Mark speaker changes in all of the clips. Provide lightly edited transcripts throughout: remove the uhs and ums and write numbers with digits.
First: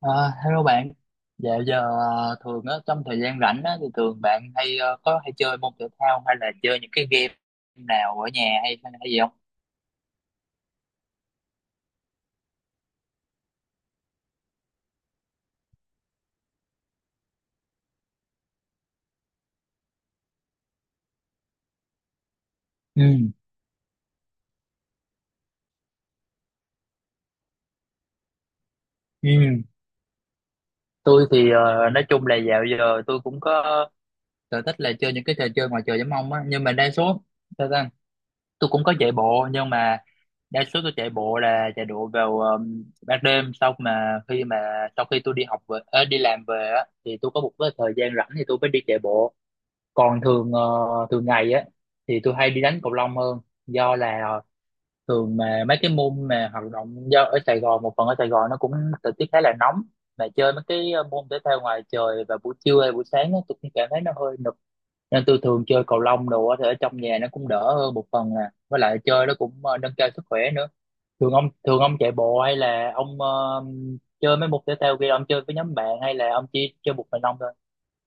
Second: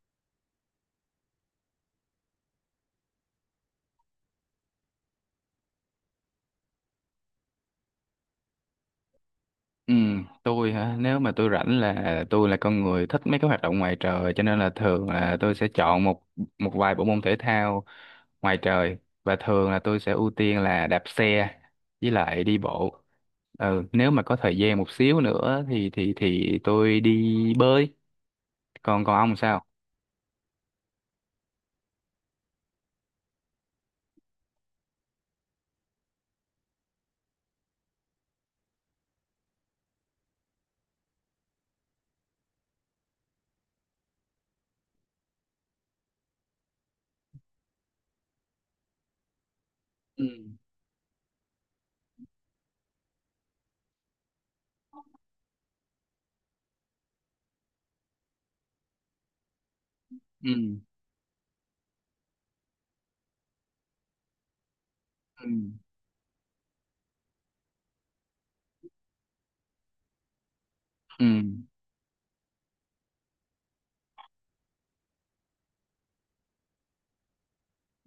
Speaker 1: Ờ, Hello bạn, dạo giờ thường á, trong thời gian rảnh á, thì thường bạn hay có hay chơi môn thể thao hay là chơi những cái game nào ở nhà hay hay gì không?
Speaker 2: Ừ, tôi hả? Nếu mà tôi rảnh là tôi là con người thích mấy cái hoạt động ngoài trời, cho nên là thường là tôi sẽ chọn một một vài bộ môn thể thao ngoài trời, và thường là tôi sẽ ưu tiên là đạp xe với lại đi bộ.
Speaker 1: Ừ,
Speaker 2: Ừ, nếu mà có thời gian một xíu nữa thì tôi đi bơi. Còn còn ông
Speaker 1: ừ.
Speaker 2: sao?
Speaker 1: Tôi thì nói chung là dạo giờ tôi cũng có sở thích là chơi những cái trò chơi ngoài trời giống ông á, nhưng mà đa số sao ta? Tôi cũng có chạy bộ nhưng mà đa số tôi chạy bộ là chạy bộ vào ban đêm, sau khi tôi đi học về, đi làm về á, thì tôi có một cái thời gian rảnh thì tôi mới đi chạy bộ. Còn
Speaker 2: Ừ,
Speaker 1: Thường ngày á thì tôi hay đi đánh cầu lông hơn, do là thường mà mấy cái môn mà hoạt động, do ở Sài Gòn, một phần ở Sài Gòn nó cũng thời tiết khá là nóng, mà
Speaker 2: ừ,
Speaker 1: chơi mấy cái môn thể thao ngoài trời vào buổi trưa hay buổi sáng á, tôi cũng cảm thấy nó hơi nực, nên tôi
Speaker 2: ừ,
Speaker 1: thường chơi cầu lông đồ á, thì ở trong nhà nó cũng đỡ hơn một phần à, với lại chơi nó cũng nâng cao sức khỏe nữa.
Speaker 2: ừ.
Speaker 1: Thường ông chạy bộ hay là ông chơi mấy môn thể thao kia, ông chơi với nhóm bạn hay là ông chỉ chơi một mình ông thôi?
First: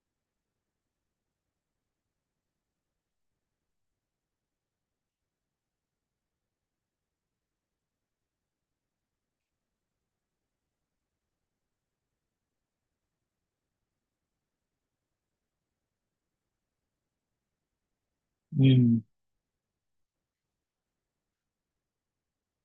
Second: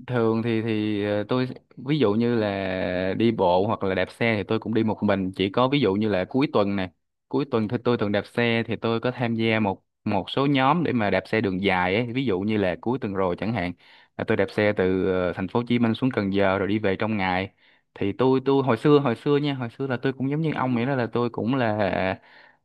Speaker 2: Thường thì tôi, ví dụ như là đi bộ hoặc là đạp xe thì tôi cũng đi một mình, chỉ có ví dụ như là cuối tuần này, cuối tuần thì tôi thường đạp xe, thì tôi có tham gia một một số nhóm để mà đạp xe đường dài ấy. Ví dụ như là cuối tuần rồi chẳng hạn là tôi đạp xe từ thành phố Hồ Chí Minh xuống Cần Giờ rồi đi về trong ngày. Thì tôi hồi xưa,
Speaker 1: Ừ,
Speaker 2: hồi xưa nha, hồi xưa là tôi cũng giống như ông vậy đó, là tôi cũng là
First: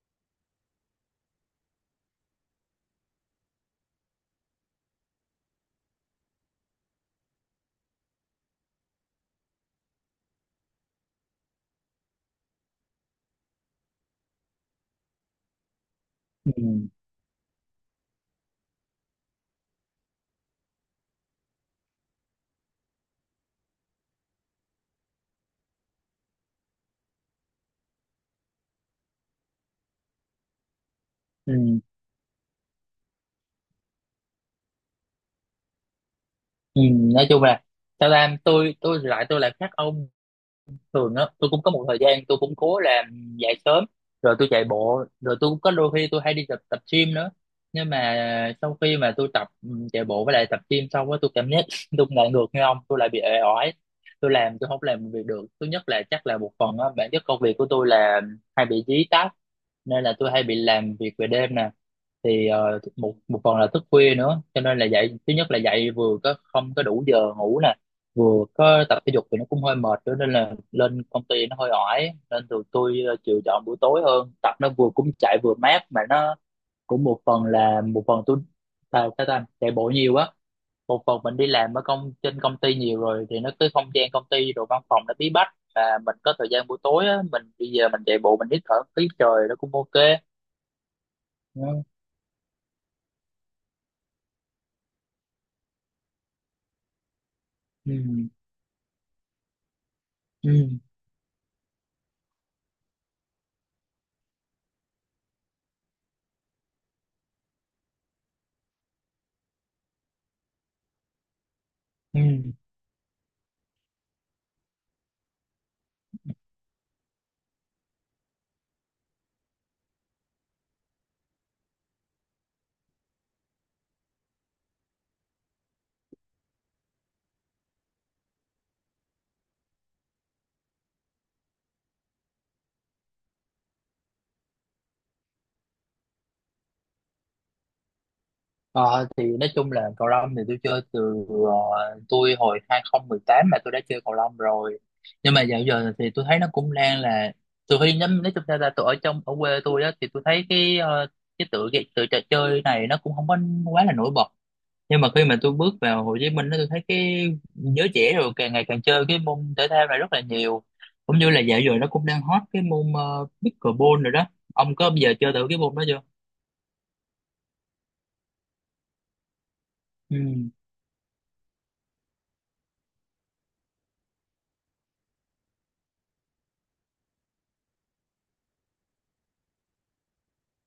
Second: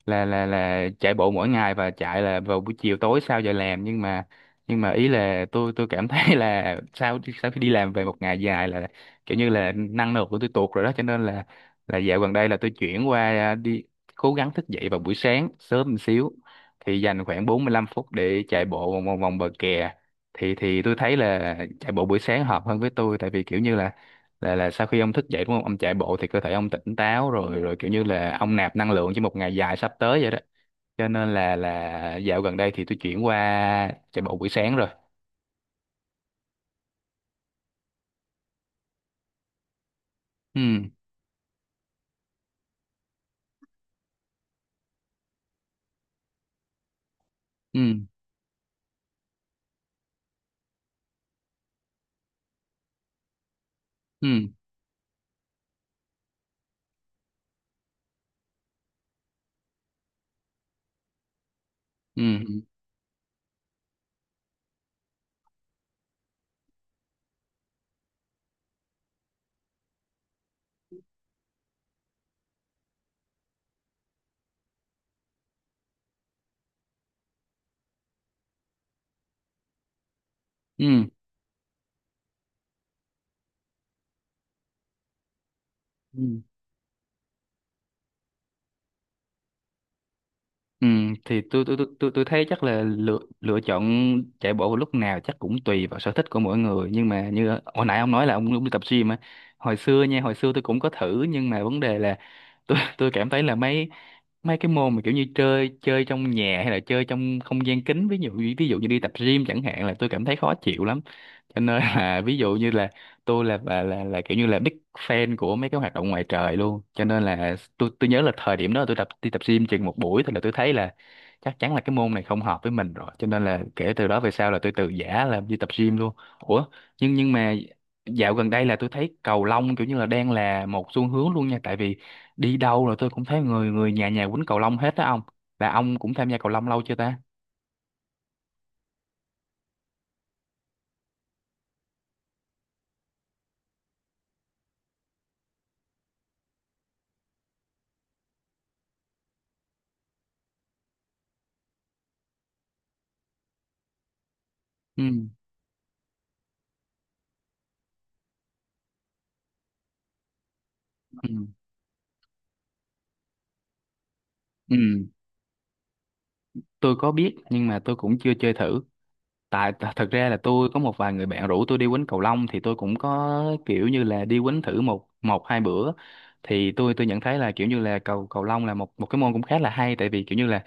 Speaker 2: là là là chạy bộ mỗi ngày và chạy là vào buổi chiều tối sau giờ làm, nhưng mà ý là tôi cảm thấy là sau sau khi đi làm về một ngày dài là kiểu như là năng lượng của tôi tụt rồi đó, cho nên là dạo gần đây là tôi chuyển qua, đi cố gắng thức dậy vào buổi sáng sớm một xíu,
Speaker 1: ừ,
Speaker 2: thì dành khoảng 45 phút để chạy bộ vòng vòng vòng bờ kè. Thì tôi thấy là chạy bộ buổi sáng hợp hơn với tôi, tại vì kiểu như là sau khi ông thức dậy đúng không, ông chạy bộ thì cơ thể ông tỉnh táo rồi, kiểu như là ông nạp năng lượng cho một ngày dài sắp tới vậy đó, cho nên là
Speaker 1: ừ.
Speaker 2: là dạo gần đây thì tôi chuyển qua chạy bộ buổi sáng rồi.
Speaker 1: Ừ, nói chung là sao ta, tôi thì lại, tôi lại khác ông.
Speaker 2: Ừ,
Speaker 1: Thường á tôi cũng có một thời gian tôi cũng cố làm dậy sớm rồi tôi chạy bộ, rồi tôi cũng có đôi khi tôi hay đi tập tập gym nữa,
Speaker 2: ừ,
Speaker 1: nhưng mà sau khi mà tôi tập chạy bộ với lại tập gym xong á, tôi cảm giác tôi lại ngược như ông, tôi lại bị oải. Tôi
Speaker 2: ừ,
Speaker 1: làm, tôi không làm việc được. Thứ nhất là chắc là một phần á bản chất công việc của tôi là hay bị dí tát, nên là tôi hay bị làm việc về đêm nè,
Speaker 2: ừ,
Speaker 1: thì
Speaker 2: ừ,
Speaker 1: một một phần là thức khuya nữa, cho nên là dậy, thứ nhất là dậy vừa có không có đủ giờ ngủ nè, vừa có tập thể dục thì nó cũng hơi mệt nữa, nên là lên công ty nó hơi oải, nên tụi tôi chịu chọn buổi tối hơn, tập nó vừa cũng chạy vừa mát, mà nó cũng một phần là một phần tôi, sao sao ta, chạy bộ nhiều á, một
Speaker 2: ừ,
Speaker 1: phần mình đi làm ở công trên công ty nhiều rồi thì nó cái không gian công ty rồi văn phòng nó bí bách, và mình có
Speaker 2: ừ.
Speaker 1: thời gian buổi tối á mình đi về mình chạy bộ mình hít thở khí trời nó cũng ok.
Speaker 2: Ừ, thì
Speaker 1: Ừ.
Speaker 2: tôi thấy chắc là lựa lựa chọn chạy bộ vào lúc nào chắc cũng tùy vào sở thích của mỗi người, nhưng mà như hồi
Speaker 1: Ừ.
Speaker 2: nãy ông nói là ông cũng đi tập gym á. Hồi xưa nha, hồi xưa tôi
Speaker 1: Ừ.
Speaker 2: cũng có thử nhưng mà vấn đề là tôi cảm thấy là mấy mấy cái môn mà kiểu như chơi chơi trong nhà hay là chơi trong không gian kín, ví dụ như đi tập gym chẳng hạn, là tôi cảm thấy khó chịu lắm, cho nên là
Speaker 1: Ừ.
Speaker 2: ví dụ như là tôi là kiểu như là big fan của mấy cái hoạt động ngoài trời luôn, cho nên là tôi nhớ là thời điểm đó tôi tập đi tập gym chừng một buổi thôi là tôi thấy là chắc chắn là cái môn này không hợp với mình rồi, cho nên là kể từ đó về sau là tôi từ giã là đi tập gym luôn. Ủa, nhưng mà dạo gần đây là tôi thấy cầu lông kiểu như là đang là một xu hướng luôn nha, tại vì đi đâu là tôi cũng thấy người người nhà nhà quýnh cầu lông hết đó ông. Là ông cũng tham gia cầu lông lâu chưa ta?
Speaker 1: Ờ, thì nói chung là cầu lông thì tôi chơi từ tôi hồi 2018 mà tôi đã chơi cầu lông rồi, nhưng mà dạo giờ thì tôi thấy nó cũng đang là, từ khi nhắm nói chung ra là tôi ở trong, ở quê tôi á, thì tôi thấy cái cái tựa trò chơi này nó cũng không có quá là nổi bật, nhưng mà
Speaker 2: Ừ,
Speaker 1: khi mà tôi bước vào Hồ Chí Minh đó, tôi thấy cái giới trẻ rồi càng ngày càng chơi cái môn thể thao này rất là nhiều, cũng như
Speaker 2: ừ,
Speaker 1: là dạo giờ nó cũng đang hot cái môn pickleball rồi đó. Ông
Speaker 2: ừ,
Speaker 1: có bao giờ chơi thử cái môn đó chưa?
Speaker 2: tôi có biết nhưng mà tôi cũng chưa chơi thử. Tại thật ra là
Speaker 1: Ừ.
Speaker 2: tôi có một vài người bạn rủ tôi đi quýnh cầu lông, thì tôi cũng có kiểu như là đi quýnh thử một một hai bữa. Thì tôi nhận thấy là kiểu như là cầu cầu lông là một một cái môn cũng khá là hay, tại vì kiểu như là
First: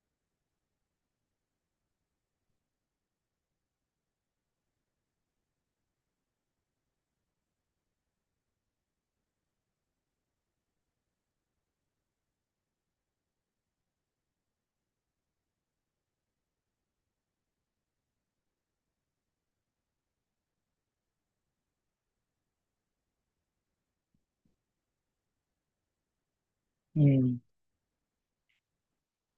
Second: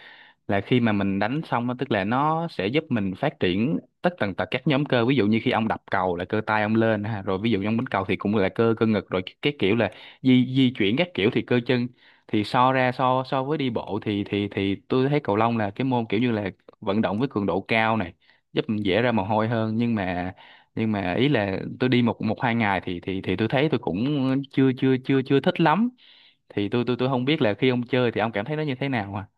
Speaker 2: là khi mà mình đánh xong á, tức là nó sẽ giúp mình phát triển tất tần tật các nhóm cơ. Ví dụ như khi ông đập cầu là cơ tay ông lên ha, rồi ví dụ như ông đánh cầu thì cũng là cơ cơ ngực, rồi cái kiểu là di di chuyển các kiểu thì cơ chân. Thì so ra, so so với đi bộ thì tôi thấy cầu lông là cái môn kiểu như là vận động với cường độ cao này, giúp mình dễ ra mồ hôi hơn, nhưng mà ý là tôi đi một một hai ngày thì tôi thấy tôi cũng chưa chưa chưa chưa thích lắm. Thì tôi tôi
Speaker 1: Ừ.
Speaker 2: tôi không biết là khi ông chơi thì ông cảm thấy nó như thế nào à?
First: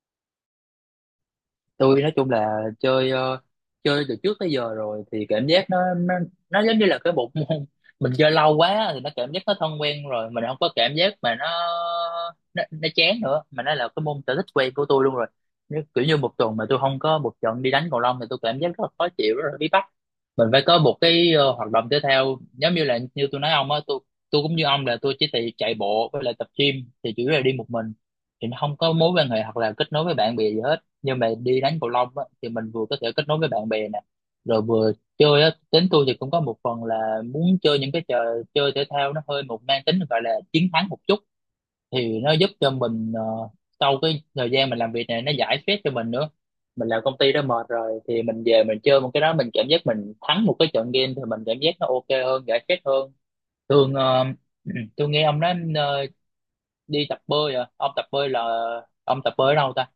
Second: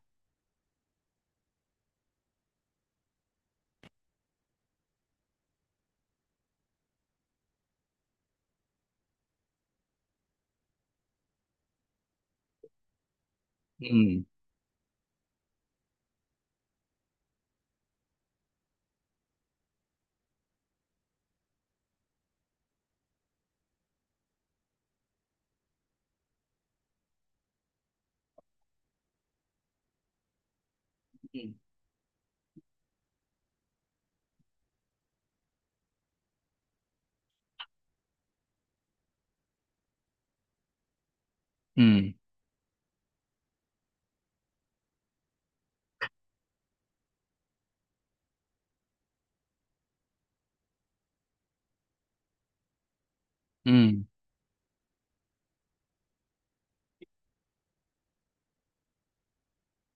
Speaker 1: Tôi nói chung là chơi chơi từ trước tới giờ rồi, thì cảm giác nó giống như là cái bộ môn mình chơi lâu quá thì nó cảm giác nó thân quen rồi, mình không có cảm giác mà nó chán nữa, mà nó là cái môn sở thích quen của tôi luôn rồi. Nếu kiểu như một tuần mà tôi không có một trận đi đánh cầu lông thì tôi cảm giác rất là khó chịu, rất là bí bách, mình phải có một cái hoạt động tiếp theo. Giống như là như tôi nói ông á, tôi cũng như ông là tôi chỉ chạy chạy bộ với lại tập gym thì chủ yếu là đi một mình, thì nó không có mối quan hệ hoặc là kết nối với bạn bè gì hết, nhưng mà
Speaker 2: Ừ,
Speaker 1: đi đánh cầu lông á, thì mình vừa có thể kết nối với bạn bè nè, rồi vừa chơi á, tính tôi thì cũng có một phần là muốn chơi những cái trò chơi thể thao nó hơi một mang tính gọi là chiến thắng một chút,
Speaker 2: ừ,
Speaker 1: thì nó giúp cho mình sau cái thời gian mình làm việc này nó giải stress cho mình nữa. Mình làm công ty đó mệt rồi thì mình về mình chơi một cái đó, mình cảm giác mình thắng một cái trận game thì mình cảm giác nó ok hơn, giải stress hơn.
Speaker 2: ừ,
Speaker 1: Thường tôi nghe ông nói đi tập bơi à, ông tập bơi là ông tập bơi ở đâu ta?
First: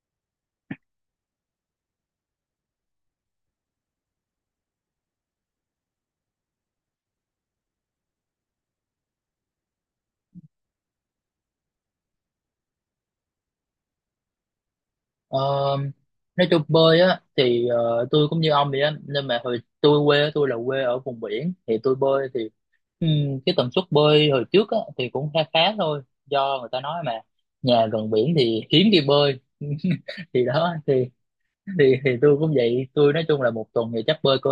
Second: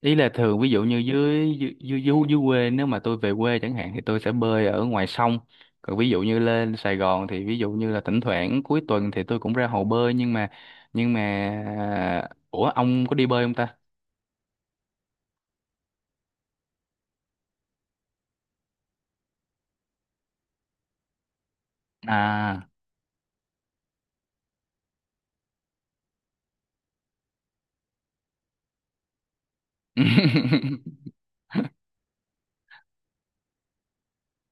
Speaker 2: ý là thường ví dụ như dưới dưới dưới, dưới dưới quê, nếu mà tôi về quê chẳng hạn thì tôi sẽ bơi ở ngoài sông, còn ví dụ như lên Sài Gòn thì ví dụ như là thỉnh thoảng cuối tuần thì tôi cũng ra hồ bơi. Nhưng mà ủa ông có đi bơi không ta?
Speaker 1: Ờ, nói chung bơi á thì tôi cũng như ông vậy á, nhưng mà hồi tôi quê á, tôi là quê ở vùng biển thì tôi bơi thì
Speaker 2: À,
Speaker 1: cái tần suất bơi hồi trước á thì cũng khá khá thôi, do người ta nói mà nhà gần biển thì hiếm đi bơi thì đó, thì tôi cũng vậy. Tôi nói chung là một tuần thì chắc bơi cỡ,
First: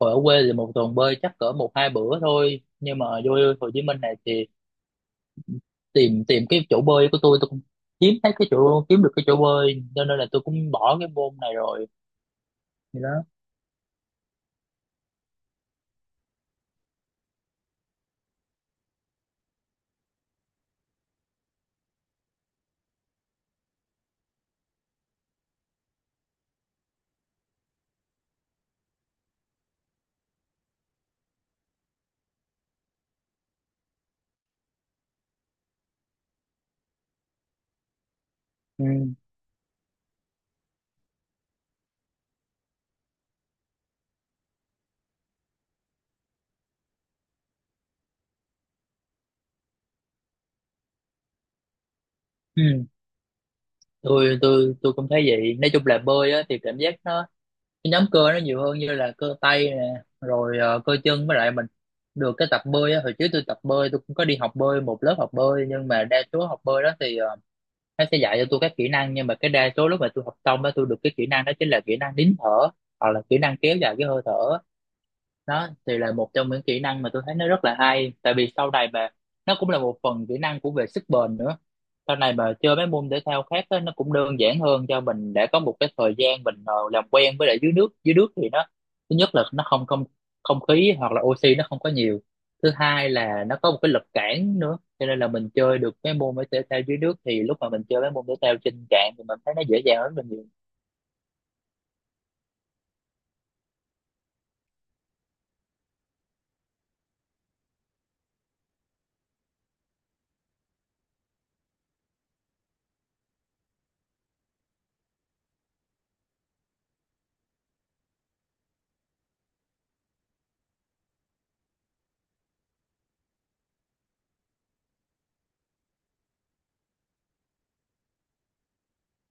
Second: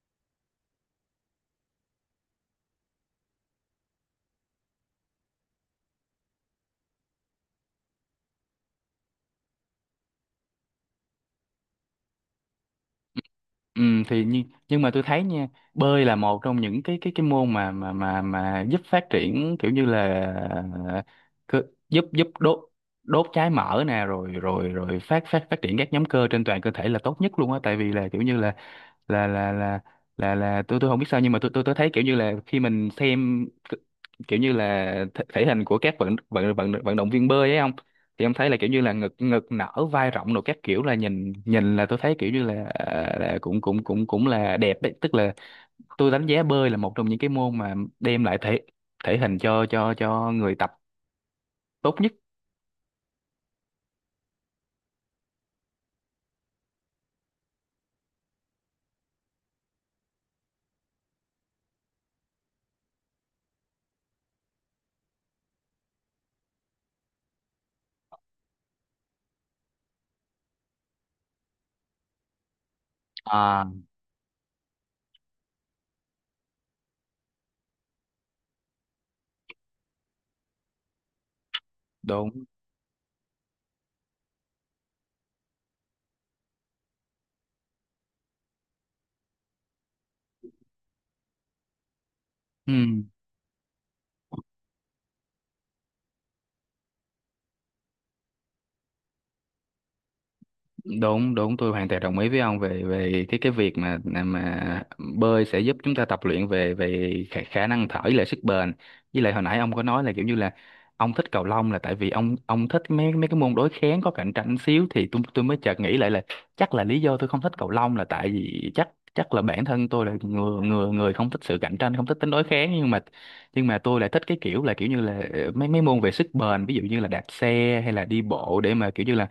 Speaker 1: hồi ở quê thì một tuần bơi chắc cỡ một hai bữa thôi, nhưng mà vô Hồ Chí Minh này thì tìm tìm cái chỗ bơi của tôi cũng kiếm thấy cái chỗ, kiếm được cái chỗ bơi, cho nên là tôi cũng bỏ cái môn này rồi, thì đó.
Speaker 2: ừ, thì nhưng mà tôi thấy nha, bơi là một trong những cái môn mà giúp phát triển kiểu như là ờ, cơ- giúp giúp đốt đốt trái mỡ nè, rồi rồi rồi phát phát phát triển các nhóm cơ trên toàn cơ thể là tốt nhất luôn á, tại vì là kiểu như là là là là tôi không biết sao, nhưng mà tôi thấy kiểu như là khi mình xem kiểu như là thể hình của các vận vận vận vận động viên bơi ấy không, thì em thấy là kiểu như
Speaker 1: Ừ.
Speaker 2: là ngực ngực nở vai rộng, rồi các kiểu là nhìn nhìn là tôi thấy kiểu như là, là cũng cũng cũng cũng là đẹp đấy, tức là tôi đánh giá bơi là một trong những cái môn mà đem lại thể thể hình cho người tập tốt nhất.
Speaker 1: Ừ. Tôi cũng thấy vậy, nói chung là bơi á, thì cảm giác nó cái nhóm cơ nó nhiều hơn, như là cơ tay nè rồi cơ chân, với lại mình được cái tập bơi á, hồi trước tôi tập bơi tôi cũng có đi học bơi một lớp học bơi, nhưng mà đa số học bơi đó thì nó sẽ dạy cho tôi các kỹ năng, nhưng mà cái đa số lúc mà tôi học xong á, tôi được cái kỹ năng đó chính là kỹ năng nín thở hoặc là kỹ năng
Speaker 2: À,
Speaker 1: kéo dài cái hơi thở. Đó thì là một trong những kỹ năng mà tôi thấy nó rất là hay, tại vì sau này mà nó cũng là một phần kỹ năng của về sức bền nữa. Sau
Speaker 2: đúng,
Speaker 1: này mà chơi mấy môn thể thao khác á, nó cũng đơn giản hơn cho mình để có một cái thời gian mình làm quen với lại dưới nước. Dưới nước thì nó, thứ nhất là nó không không không khí hoặc là oxy nó không có nhiều, thứ
Speaker 2: ừ,
Speaker 1: hai là nó có một cái lực cản nữa, cho nên là mình chơi được mấy môn thể thao dưới nước thì lúc mà mình chơi mấy môn thể thao trên cạn thì mình thấy nó dễ dàng hơn rất là nhiều.
Speaker 2: đúng, đúng, tôi hoàn toàn đồng ý với ông về về cái việc mà bơi sẽ giúp chúng ta tập luyện về về khả năng thở với lại sức bền. Với lại hồi nãy ông có nói là kiểu như là ông thích cầu lông là tại vì ông thích mấy mấy cái môn đối kháng có cạnh tranh xíu, thì tôi mới chợt nghĩ lại là chắc là lý do tôi không thích cầu lông là tại vì chắc chắc là bản thân tôi là người người người không thích sự cạnh tranh, không thích tính đối kháng, nhưng mà tôi lại thích cái kiểu là kiểu như là mấy mấy môn về sức bền, ví dụ như là đạp xe hay là đi bộ, để mà kiểu như là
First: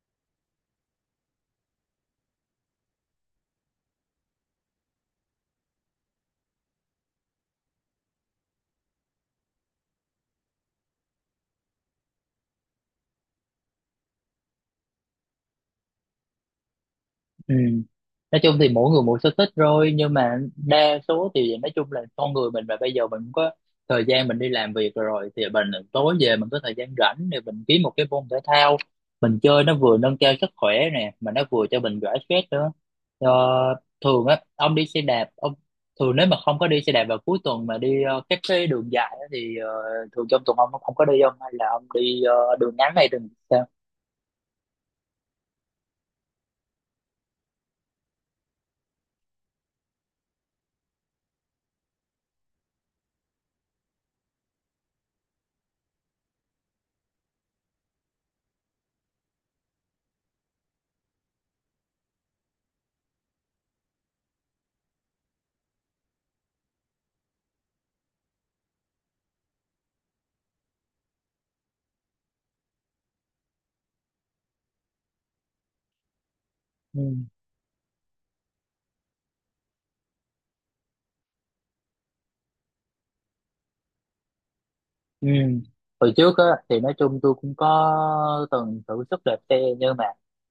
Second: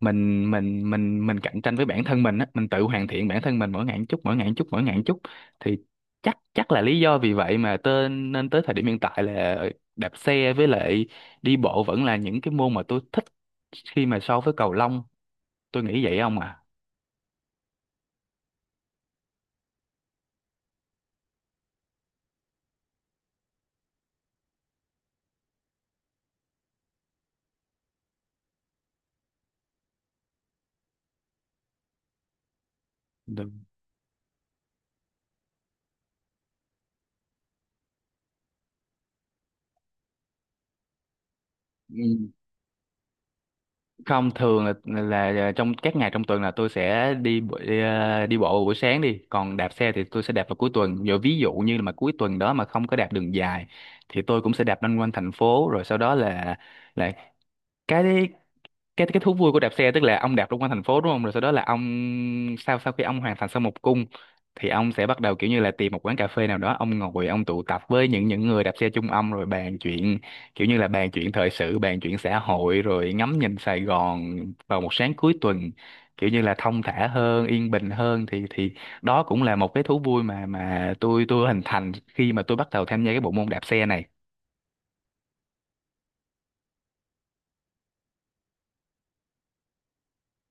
Speaker 2: mình cạnh tranh với bản thân mình á, mình tự hoàn thiện bản thân mình mỗi ngày một chút, mỗi ngày một chút, mỗi ngày một chút. Thì chắc chắc là lý do vì vậy mà nên tới thời điểm hiện tại là đạp xe với lại đi bộ vẫn là những cái môn mà tôi thích khi mà so với cầu lông. Tôi nghĩ vậy không à?
Speaker 1: Ừ. Nói chung thì mỗi người một sở thích rồi, nhưng mà đa số thì nói chung là con người mình mà bây giờ mình cũng có thời gian mình đi làm việc rồi thì mình tối về mình có thời gian rảnh, thì mình kiếm một cái môn thể thao mình chơi, nó vừa nâng cao sức khỏe nè mà nó vừa cho mình giải stress nữa. Ờ,
Speaker 2: Được.
Speaker 1: Thường á ông đi xe đạp, ông thường nếu mà không có đi xe đạp vào cuối tuần mà đi các cái đường dài á, thì thường trong tuần ông không có đi không, hay là ông đi đường ngắn hay đường sao?
Speaker 2: Không, thường là trong các ngày trong tuần là tôi sẽ đi bộ vào buổi sáng đi, còn đạp xe thì tôi sẽ đạp vào cuối tuần giờ. Ví dụ như là mà cuối tuần đó mà không có đạp đường dài thì tôi cũng sẽ đạp loanh quanh thành phố, rồi sau đó là cái cái thú vui của đạp xe, tức là ông đạp trong quanh thành phố đúng không, rồi sau đó là ông sau sau khi ông hoàn thành xong một cung thì ông sẽ bắt đầu kiểu như là tìm một quán cà phê nào đó, ông ngồi, ông tụ tập với những người đạp xe chung ông rồi bàn chuyện, kiểu như là bàn chuyện thời sự, bàn chuyện xã hội rồi ngắm nhìn Sài Gòn vào một sáng cuối tuần kiểu như là thong
Speaker 1: Ừ.
Speaker 2: thả hơn, yên bình hơn. Thì đó cũng là một cái thú vui mà tôi hình thành khi mà tôi bắt đầu tham gia cái bộ môn đạp xe này.
Speaker 1: Ừ. Hồi trước á, thì nói chung tôi cũng có từng thử sức đạp xe, nhưng mà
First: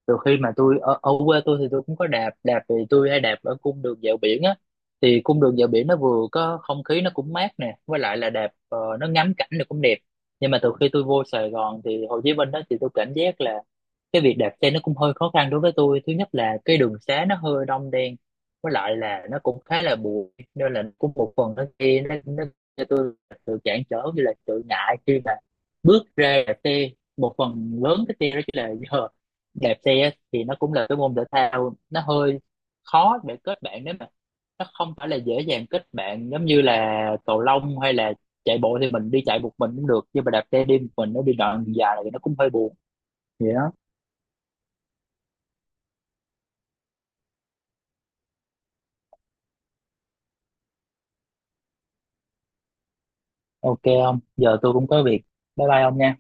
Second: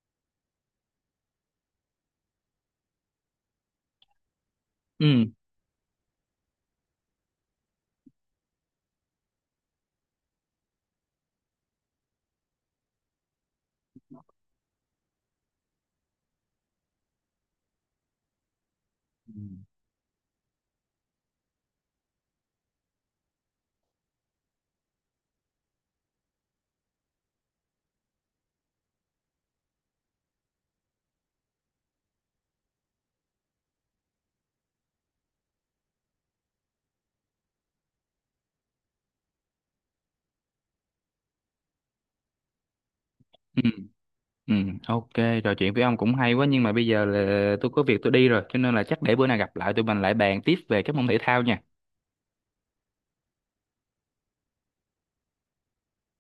Speaker 1: từ khi mà tôi ở, ở quê tôi thì tôi cũng có đạp đạp thì tôi hay đạp ở cung đường dạo biển á, thì
Speaker 2: Ừ.
Speaker 1: cung đường dạo biển nó vừa có không khí nó cũng mát nè, với lại là đạp nó ngắm cảnh nó cũng đẹp. Nhưng mà từ khi tôi vô Sài Gòn thì Hồ Chí Minh đó, thì tôi cảm giác là cái việc đạp xe nó cũng hơi khó khăn đối với tôi. Thứ nhất là cái đường xá nó hơi đông đen, với lại là
Speaker 2: Ừ.
Speaker 1: nó cũng khá là bụi, nên là cũng một phần nó kia nó cho tôi là sự cản trở, như là sự ngại khi mà bước ra đạp xe. Một phần lớn cái xe đó chỉ là giờ đạp xe á, thì nó cũng là cái môn thể thao nó hơi khó để kết bạn, nếu mà nó không phải là dễ dàng kết bạn giống như là cầu lông, hay là chạy bộ thì mình đi chạy một mình cũng được, nhưng mà đạp xe đi một mình nó đi đoạn dài thì nó cũng hơi buồn, vậy
Speaker 2: Ừ.
Speaker 1: đó.
Speaker 2: Ừ, ok, trò chuyện với ông cũng hay quá, nhưng mà bây giờ là tôi có việc tôi đi rồi, cho nên là chắc để bữa nào gặp lại tụi mình lại bàn tiếp về các môn thể thao nha.
Speaker 1: Ok, không, giờ tôi cũng có việc, bye bye ông nha.